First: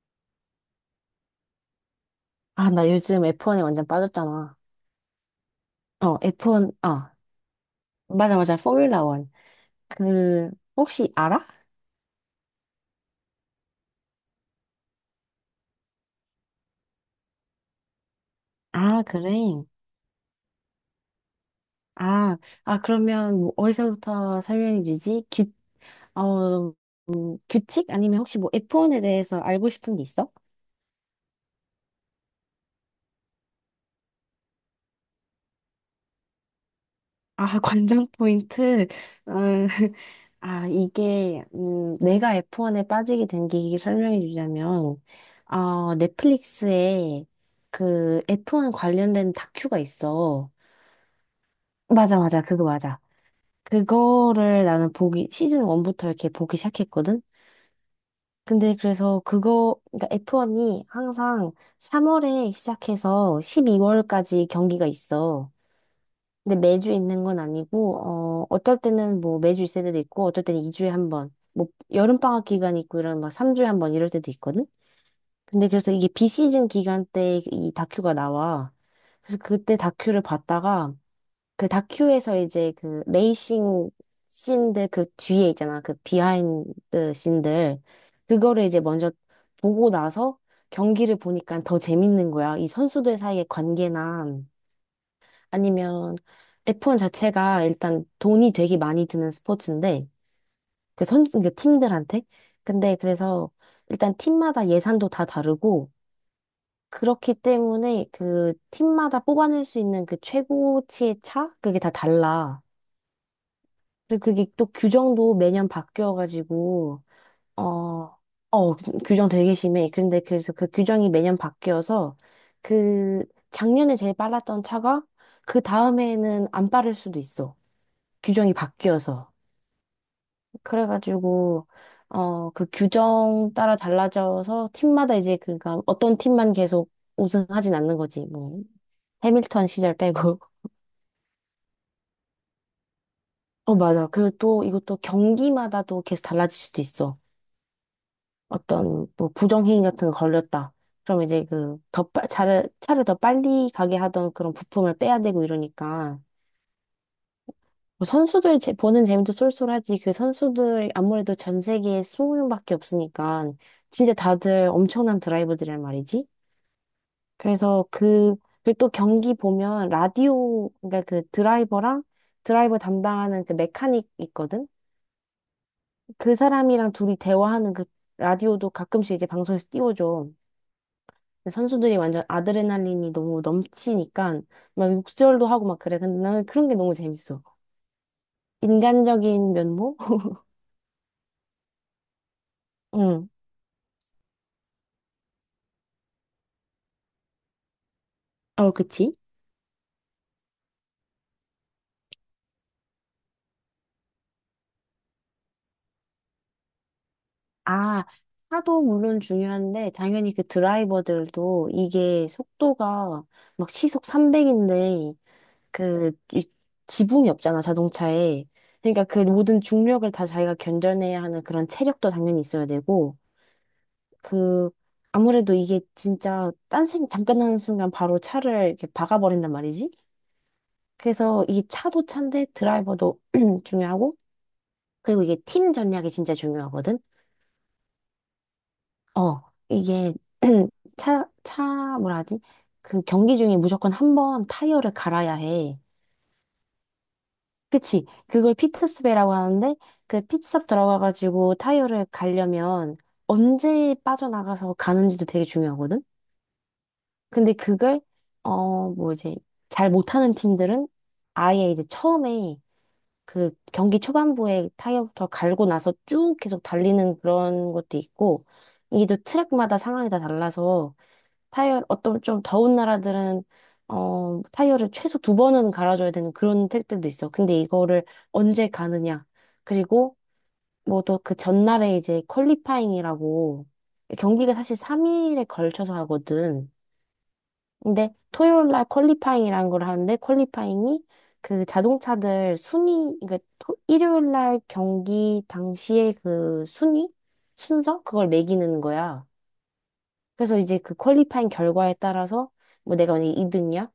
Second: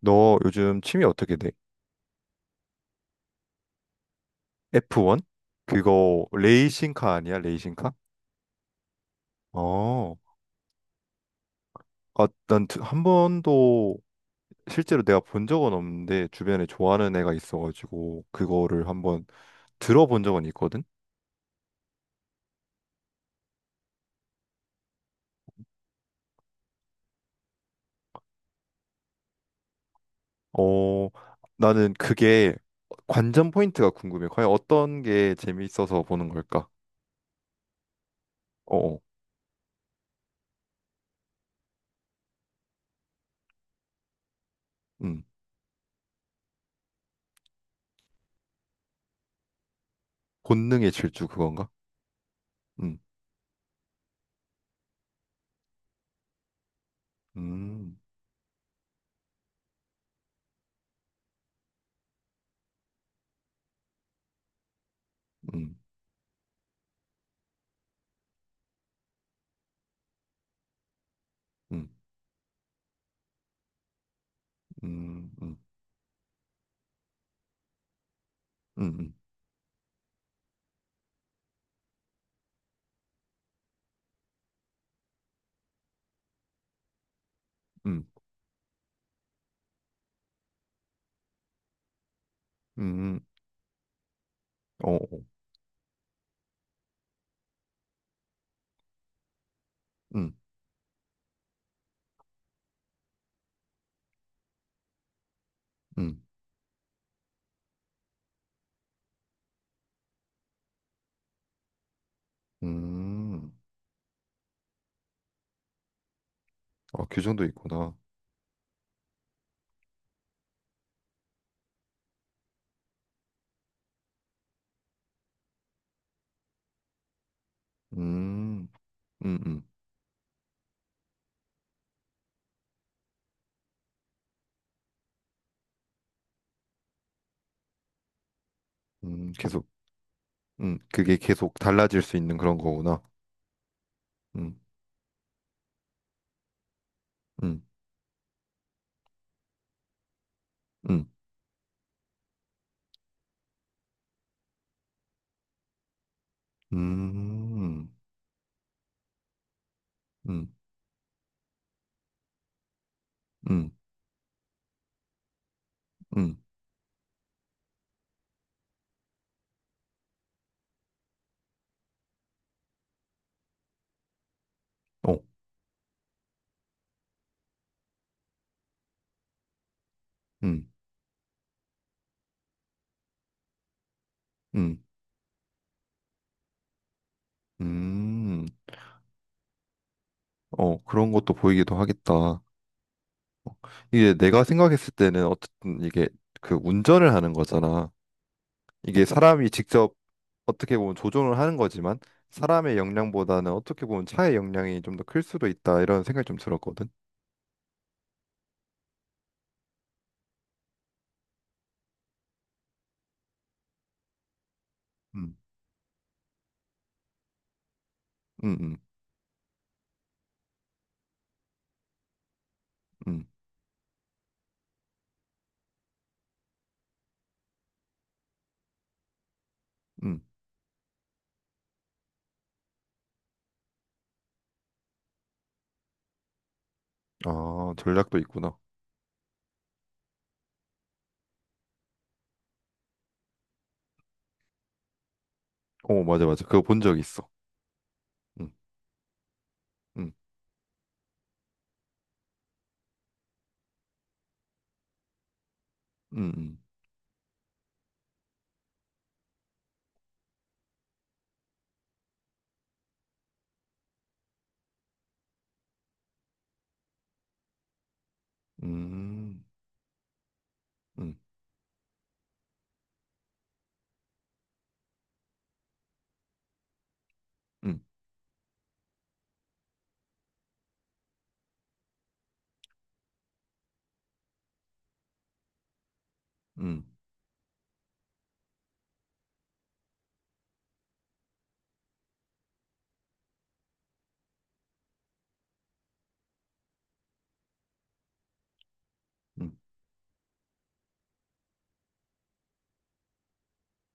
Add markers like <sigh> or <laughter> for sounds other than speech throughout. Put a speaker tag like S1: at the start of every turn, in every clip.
S1: 너 요즘 취미 어떻게 돼?
S2: 아, 나 요즘 F1에 완전 빠졌잖아.
S1: F1? 그거
S2: F1, 아,
S1: 레이싱카 아니야? 레이싱카?
S2: 맞아, 맞아. 포뮬라 원
S1: 어.
S2: 그, 혹시 알아?
S1: 아, 난한 번도 실제로 내가 본 적은 없는데 주변에 좋아하는 애가 있어가지고 그거를
S2: 아,
S1: 한번
S2: 그래.
S1: 들어본 적은 있거든?
S2: 아, 아, 그러면 뭐 어디서부터 설명해 주지? 어, 규칙? 아니면 혹시 뭐 F1에 대해서 알고 싶은 게 있어?
S1: 어, 나는 그게 관전 포인트가 궁금해. 과연 어떤 게 재미있어서 보는 걸까?
S2: 아, <laughs> 관전 포인트.
S1: 어어.
S2: 음, <laughs> 아, 이게, 내가 F1에 빠지게 된 계기 설명해 주자면,
S1: 음.
S2: 넷플릭스에 그 F1 관련된 다큐가 있어.
S1: 본능의 질주 그건가?
S2: 맞아, 맞아. 그거
S1: 음.
S2: 맞아. 그거를 나는 시즌 1부터 이렇게 보기 시작했거든?
S1: 음.
S2: 근데 그래서 그러니까 F1이 항상 3월에 시작해서 12월까지 경기가 있어.
S1: 음.
S2: 근데 매주 있는 건 아니고, 어떨 때는 뭐 매주 있을 때도 있고, 어떨 때는 2주에 한 번, 뭐
S1: 음.
S2: 여름방학 기간 있고 이런 막 3주에 한 번 이럴 때도 있거든?
S1: 음. 음.
S2: 근데 그래서 이게 비시즌 기간 때 이 다큐가 나와.
S1: 음.
S2: 그래서 그때 다큐를 봤다가, 그 다큐에서 이제 그 레이싱 씬들 그 뒤에 있잖아. 그 비하인드 씬들.
S1: 음.
S2: 그거를 이제 먼저 보고 나서 경기를 보니까 더 재밌는 거야. 이
S1: 음.
S2: 선수들
S1: 음.
S2: 사이의 관계나
S1: 어어.
S2: 아니면 F1 자체가 일단 돈이 되게 많이 드는 스포츠인데 그 팀들한테. 근데 그래서 일단 팀마다 예산도 다 다르고
S1: 음,
S2: 그렇기 때문에 그 팀마다 뽑아낼 수 있는 그 최고치의 차? 그게 다 달라.
S1: 음,
S2: 그리고 그게 또 규정도 매년 바뀌어가지고,
S1: 아, 규정도
S2: 어,
S1: 있구나.
S2: 규정 되게 심해. 그런데 그래서 그 규정이 매년 바뀌어서, 그, 작년에 제일 빨랐던 차가, 그 다음에는 안 빠를 수도 있어. 규정이
S1: 음,
S2: 바뀌어서.
S1: 음, 음,
S2: 그래가지고, 그 규정 따라 달라져서, 팀마다 이제, 그니까, 어떤 팀만 계속 우승하진 않는 거지, 뭐. 해밀턴
S1: 계속,
S2: 시절 빼고. <laughs>
S1: 그게 계속 달라질 수 있는 그런 거구나.
S2: 어, 맞아. 그리고
S1: 음,
S2: 또, 이것도 경기마다 또 계속 달라질 수도 있어.
S1: 음,
S2: 어떤 뭐 부정행위 같은 거 걸렸다.
S1: 음,
S2: 그럼 이제 그 차를 더 빨리 가게 하던 그런 부품을 빼야 되고 이러니까
S1: 음,
S2: 뭐 보는 재미도 쏠쏠하지 그
S1: 음,
S2: 선수들 아무래도 전 세계에 2용명밖에 없으니까
S1: 음,
S2: 진짜 다들 엄청난 드라이버들이란 말이지.
S1: 음,
S2: 그래서 그, 그리고 또 경기 보면 라디오, 그러니까 그 드라이버랑 드라이버 담당하는 그 메카닉 있거든?
S1: 어,
S2: 그 사람이랑 둘이 대화하는 그 라디오도 가끔씩 이제 방송에서 띄워줘.
S1: 음,
S2: 근데 선수들이 완전 아드레날린이 너무 넘치니까
S1: 음,
S2: 막 욕설도 하고 막 그래. 근데 나는 그런 게 너무 재밌어.
S1: 음,
S2: 인간적인 면모? <laughs>
S1: 어, 그런 것도 보이기도 하겠다. 어,
S2: 응.
S1: 이게 내가 생각했을 때는 어쨌든 이게 그 운전을 하는 거잖아.
S2: 어,
S1: 이게
S2: 그치?
S1: 사람이 직접 어떻게 보면 조종을 하는 거지만 사람의 역량보다는 어떻게 보면 차의 역량이 좀 더 클 수도 있다 이런 생각이 좀 들었거든.
S2: 아, 차도 물론 중요한데 당연히 그 드라이버들도 이게 속도가 막 시속 300인데
S1: 음,
S2: 그 이- 지붕이 없잖아, 자동차에.
S1: 음, 음,
S2: 그러니까 그 모든 중력을 다 자기가 견뎌내야 하는 그런 체력도 당연히 있어야 되고
S1: 음,
S2: 그 아무래도 이게 진짜 딴 생 잠깐 하는 순간 바로 차를 이렇게 박아버린단 말이지.
S1: 음.
S2: 그래서 이 차도 차인데 드라이버도 <clears throat> 중요하고 그리고 이게 팀 전략이 진짜 중요하거든.
S1: 아, 전략도 있구나.
S2: 어 이게 <clears throat> 차 차 뭐라 하지? 그 경기 중에 무조건 한번 타이어를 갈아야 해.
S1: 어, 맞아, 맞아. 그거 본 적 있어.
S2: 그치?
S1: 음,
S2: 그걸 피트스베라고 하는데
S1: 음,
S2: 그 피트스톱 들어가가지고 타이어를 갈려면 언제 빠져나가서 가는지도 되게 중요하거든.
S1: 음,
S2: 근데 그걸 뭐 이제 잘 못하는 팀들은 아예 이제 처음에 그 경기 초반부에 타이어부터 갈고 나서 쭉 계속 달리는 그런 것도 있고 이게 또
S1: 음,
S2: 트랙마다 상황이 다 달라서
S1: 음, 음,
S2: 타이어 어떤 좀 더운 나라들은 타이어를 최소 두 번은 갈아줘야 되는 그런 트랙들도 있어. 근데
S1: 음,
S2: 이거를 언제 가느냐 그리고 뭐 또 그 전날에 이제 퀄리파잉이라고 경기가 사실 3일에 걸쳐서 하거든.
S1: 음,
S2: 근데 토요일 날 퀄리파잉이라는 걸 하는데 퀄리파잉이 그 자동차들 순위 그 일요일 날 경기 당시에 그 순위 순서 그걸 매기는 거야.
S1: 음,
S2: 그래서 이제 그 퀄리파잉 결과에 따라서 뭐 내가 만약에 2등이야?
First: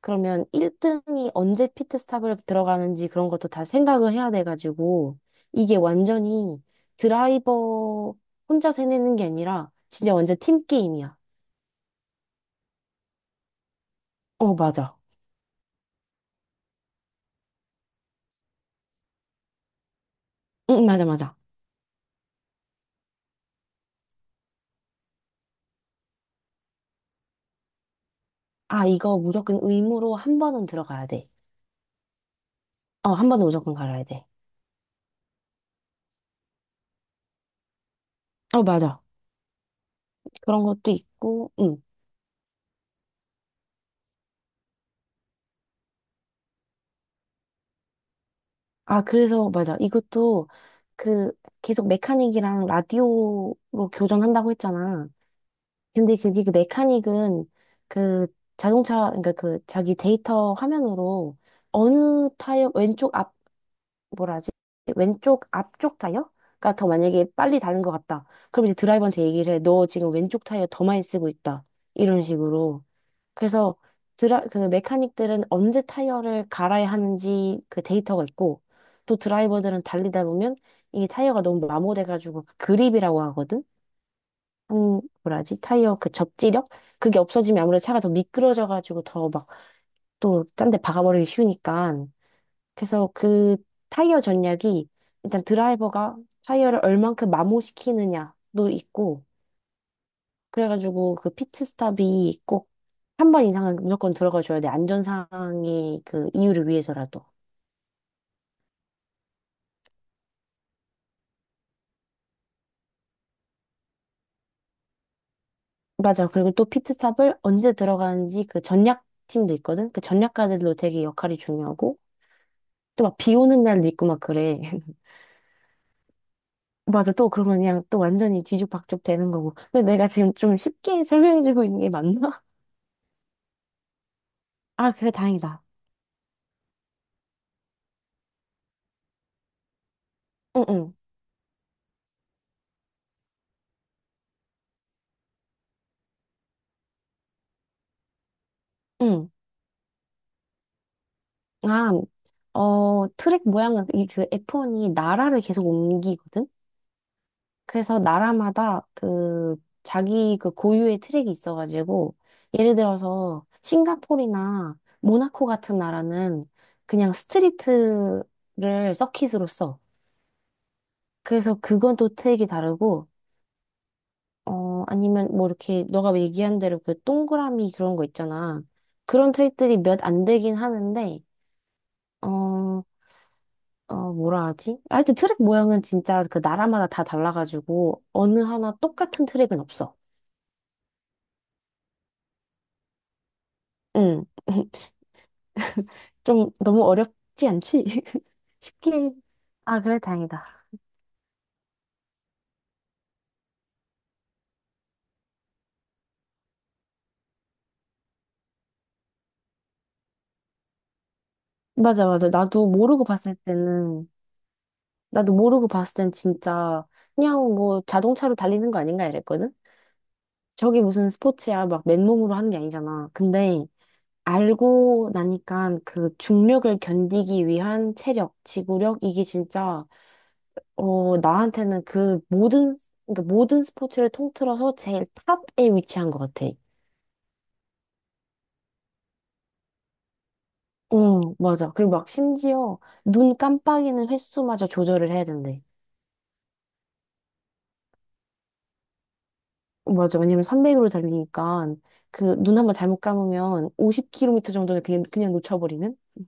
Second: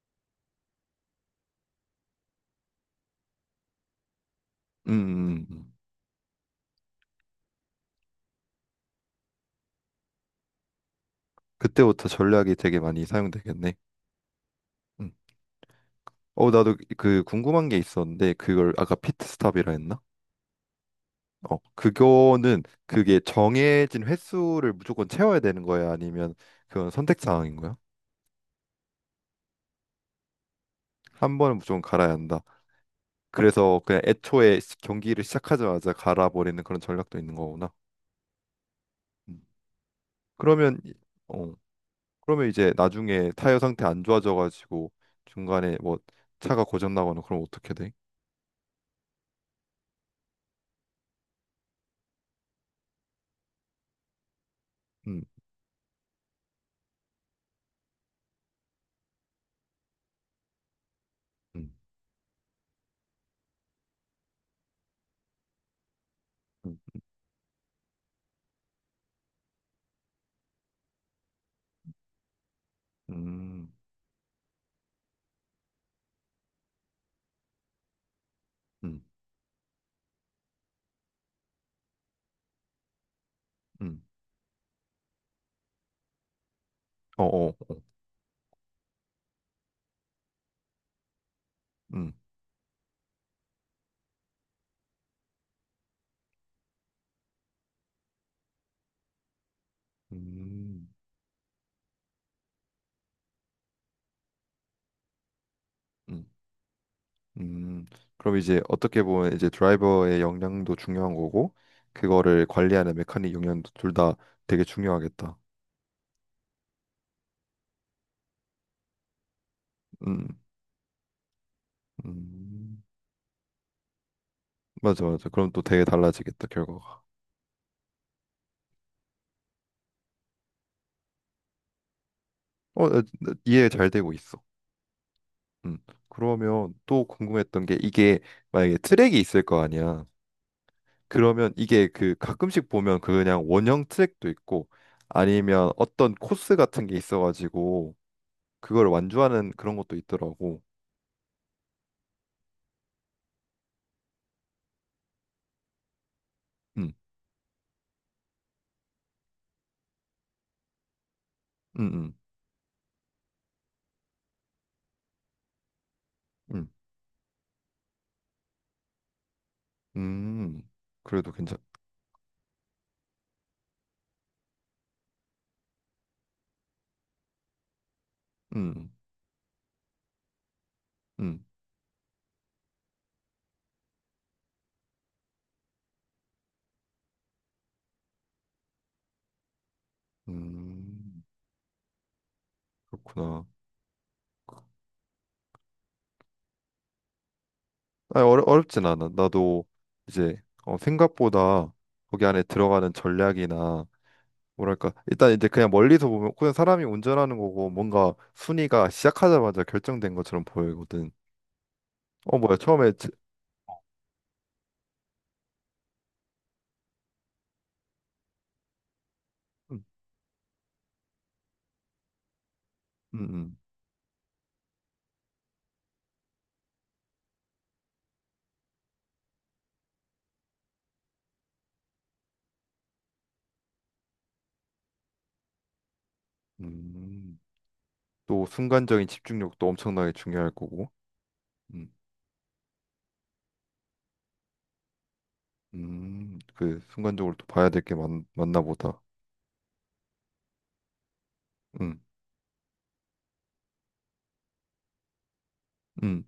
S2: 그러면 1등이 언제 피트스탑을 들어가는지 그런 것도 다 생각을 해야 돼가지고
S1: 음.
S2: 이게 완전히 드라이버 혼자 해내는 게 아니라 진짜 완전 팀 게임이야.
S1: 그때부터 전략이 되게 많이 사용되겠네.
S2: 어, 맞아.
S1: 음. 어, 나도 그 궁금한 게 있었는데 그걸 아까 피트스탑이라 했나?
S2: 응, 맞아, 맞아.
S1: 어, 그거는 그게 정해진 횟수를 무조건 채워야 되는 거야? 아니면 그건 선택 사항인 거야?
S2: 아, 이거 무조건 의무로 한 번은 들어가야 돼.
S1: 한 번은 무조건 갈아야 한다.
S2: 어, 한 번은 무조건
S1: 그래서 그냥
S2: 갈아야 돼.
S1: 애초에 시- 경기를 시작하자마자 갈아버리는 그런 전략도 있는 거구나.
S2: 어, 맞아.
S1: 음.
S2: 그런
S1: 그러면
S2: 것도
S1: 이-
S2: 있고,
S1: 어
S2: 응.
S1: 그러면 이제 나중에 타이어 상태 안 좋아져가지고 중간에 뭐 차가 고장 나거나 그럼 어떻게 돼?
S2: 아, 그래서, 맞아. 이것도 그 계속 메카닉이랑 라디오로 교전한다고 했잖아.
S1: 음,
S2: 근데 그게 그 메카닉은 그 자동차, 그러니까 그 자기 데이터 화면으로
S1: 음,
S2: 어느 타이어, 왼쪽 앞, 뭐라지? 왼쪽 앞쪽 타이어가
S1: 음,
S2: 더 만약에 빨리 다른 것 같다. 그럼 이제 드라이버한테 얘기를 해. 너 지금 왼쪽 타이어 더 많이 쓰고 있다. 이런 식으로.
S1: 음,
S2: 그래서 그 메카닉들은 언제 타이어를 갈아야 하는지 그 데이터가 있고
S1: 음,
S2: 또 드라이버들은 달리다 보면 이게 타이어가 너무 마모돼가지고 그 그립이라고 하거든?
S1: 음,
S2: 뭐라지? 타이어 그 접지력? 그게
S1: 어, 어,
S2: 없어지면 아무래도 차가 더 미끄러져가지고 더 막 또 딴 데 박아버리기 쉬우니까
S1: 음,
S2: 그래서 그 타이어 전략이 일단 드라이버가 타이어를 얼만큼 마모시키느냐도 있고
S1: 음,
S2: 그래가지고 그 피트스탑이 꼭 한 번 이상은 무조건 들어가줘야 돼. 안전상의
S1: 음,
S2: 그 이유를 위해서라도.
S1: 음. 그럼 이제 어떻게 보면 이제 드라이버의 역량도 중요한 거고 그거를 관리하는 메카닉 역량도 둘 다 되게 중요하겠다.
S2: 맞아. 그리고 또 피트스탑을 언제 들어가는지 그 전략 팀도 있거든. 그
S1: 음,
S2: 전략가들도 되게 역할이 중요하고
S1: 음.
S2: 또 막 비 오는 날도 있고 막 그래. <laughs>
S1: 맞아, 맞아. 그럼 또 되게 달라지겠다, 결과가.
S2: 맞아. 또 그러면 그냥 또 완전히 뒤죽박죽 되는 거고. 근데 내가 지금 좀 쉽게 <laughs> 설명해주고 있는 게 맞나?
S1: 어, 나 이해 잘 되고 있어.
S2: <laughs> 아, 그래 다행이다.
S1: 음. 그러면 또 궁금했던 게 이게 만약에 트랙이 있을 거 아니야.
S2: 응응. 응.
S1: 그러면 이게 그 가끔씩 보면 그 그냥 원형 트랙도 있고 아니면 어떤 코스 같은 게 있어가지고 그걸
S2: 응.
S1: 완주하는 그런 것도 있더라고.
S2: 아, 트랙 모양은 이 그 F1이 나라를 계속 옮기거든.
S1: 음,
S2: 그래서 나라마다 그 자기 그 고유의 트랙이
S1: 음, 음,
S2: 있어가지고 예를 들어서 싱가포르나 모나코 같은 나라는
S1: 음,
S2: 그냥 스트리트를 서킷으로 써.
S1: 음. 그래도
S2: 그래서
S1: 괜찮.
S2: 그건 또 트랙이 다르고 아니면 뭐 이렇게 너가 얘기한 대로 그 동그라미 그런 거 있잖아.
S1: 음,
S2: 그런 트랙들이 몇 안 되긴 하는데
S1: 음,
S2: 어 뭐라 하지? 하여튼 트랙 모양은 진짜 그 나라마다 다 달라가지고 어느 하나 똑같은 트랙은 없어.
S1: 음. 그렇구나.
S2: 응. <laughs> 좀 너무 어렵지 않지?
S1: 아
S2: <laughs>
S1: 어렵진 않아.
S2: 쉽게.
S1: 나도
S2: 아, 그래,
S1: 이제
S2: 다행이다.
S1: 어, 생각보다 거기 안에 들어가는 전략이나 뭐랄까 일단 이제 그냥 멀리서 보면 그냥 사람이 운전하는 거고 뭔가 순위가 시작하자마자 결정된 것처럼 보이거든.
S2: 맞아, 맞아.
S1: 어 뭐야
S2: 나도
S1: 처음에
S2: 모르고
S1: 지-
S2: 봤을 때는, 나도 모르고 봤을 땐 진짜 그냥 뭐 자동차로 달리는 거 아닌가 이랬거든?
S1: 음,
S2: 저게 무슨 스포츠야, 막 맨몸으로 하는 게 아니잖아.
S1: 음,
S2: 근데 알고 나니까 그 중력을 견디기 위한 체력, 지구력, 이게 진짜, 나한테는 그 모든, 그러니까 모든 스포츠를 통틀어서 제일 탑에 위치한 것 같아.
S1: 음. 또 순간적인 집중력도 엄청나게 중요할 거고.
S2: 어, 맞아.
S1: 음,
S2: 그리고 막 심지어 눈 깜빡이는 횟수마저 조절을 해야 된대.
S1: 그 순간적으로 또 봐야 될 게 많나 보다.
S2: 맞아. 왜냐면 300으로 달리니까
S1: 음,
S2: 그 눈 한번 잘못 감으면 50km 정도를 그냥, 놓쳐버리는?
S1: 음.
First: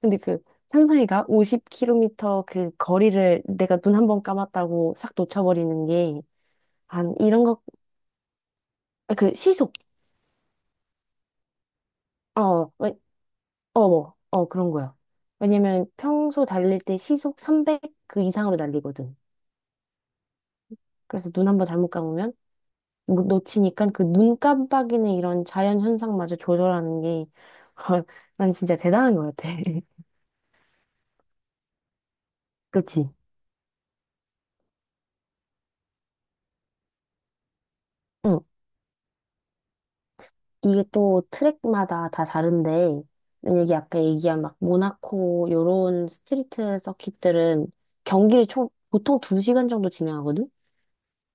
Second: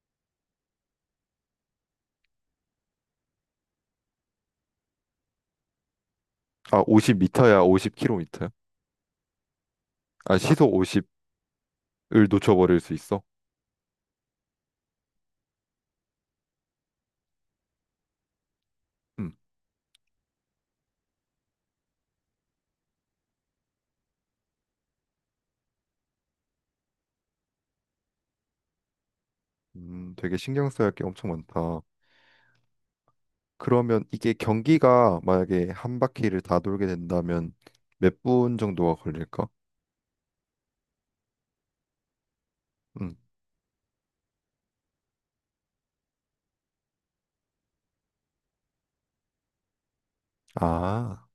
S2: 근데 그 상상해가 50km 그 거리를 내가 눈 한번 감았다고 싹 놓쳐버리는 게
S1: 아
S2: 한 이런 거,
S1: 50m야 50km야?
S2: 아, 그 시속.
S1: 아 시속 50을
S2: 어,
S1: 놓쳐버릴
S2: 왜-
S1: 수 있어?
S2: 뭐, 그런 거야. 왜냐면 평소 달릴 때 시속 300 그 이상으로 달리거든.
S1: 음.
S2: 그래서 눈 한번 잘못 감으면 뭐 놓치니까 그 눈 깜빡이는 이런 자연 현상마저 조절하는 게, <laughs> 난 진짜 대단한 것 같아. <laughs>
S1: 되게 신경 써야 할 게 엄청 많다.
S2: 그치?
S1: 그러면 이게 경기가 만약에 한 바퀴를 다 돌게 된다면 몇
S2: 응.
S1: 분 정도가 걸릴까?
S2: 이게 또 트랙마다 다 다른데,
S1: 음.
S2: 만약에 아까 얘기한 막 모나코 요런 스트리트 서킷들은 경기를 총, 보통 2시간 정도 진행하거든?
S1: 아,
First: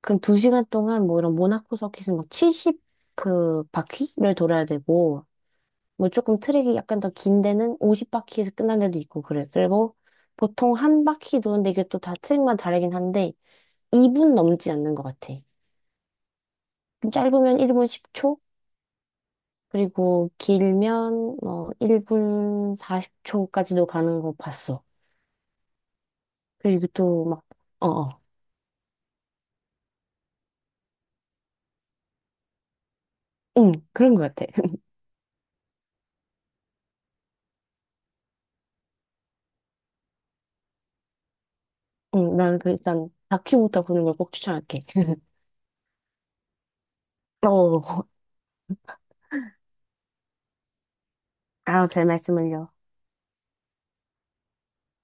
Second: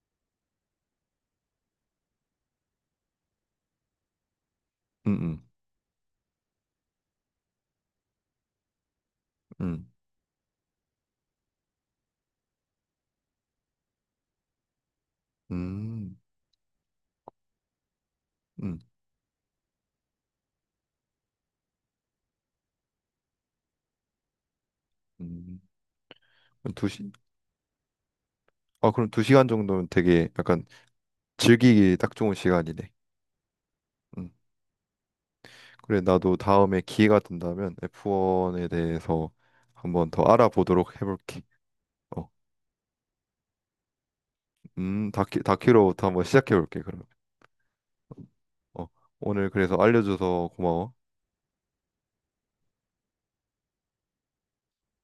S2: 그럼 2시간 동안 뭐 이런 모나코 서킷은 막 70 그 바퀴를 돌아야
S1: 음,
S2: 되고,
S1: 음,
S2: 뭐 조금 트랙이 약간 더 긴 데는 50바퀴에서 끝난 데도 있고 그래.
S1: 음,
S2: 그리고 보통 한 바퀴 도는데 이게 또 다 트랙마다 다르긴 한데 2분 넘지 않는 것 같아.
S1: 음,
S2: 좀 짧으면 1분 10초,
S1: 음.
S2: 그리고 길면 뭐 1분 40초까지도 가는 거 봤어.
S1: 음.
S2: 그리고
S1: 두 시,
S2: 또 막, 어, 어.
S1: 아, 그럼 두 시간 정도면 되게 약간 즐기기 딱 좋은 시간이네.
S2: 응, 그런
S1: 음.
S2: 것 같아. <laughs>
S1: 그래, 나도 다음에 기회가 된다면 F1에 대해서 한번 더 알아보도록 해볼게. 어,
S2: 응, 나는 그 일단 다큐부터 보는 걸 꼭 추천할게. <laughs>
S1: 다큐로부터 한번 시작해볼게, 그러면.
S2: 어,
S1: 어, 오늘 그래서 알려줘서 고마워.
S2: 아, 별 말씀을요.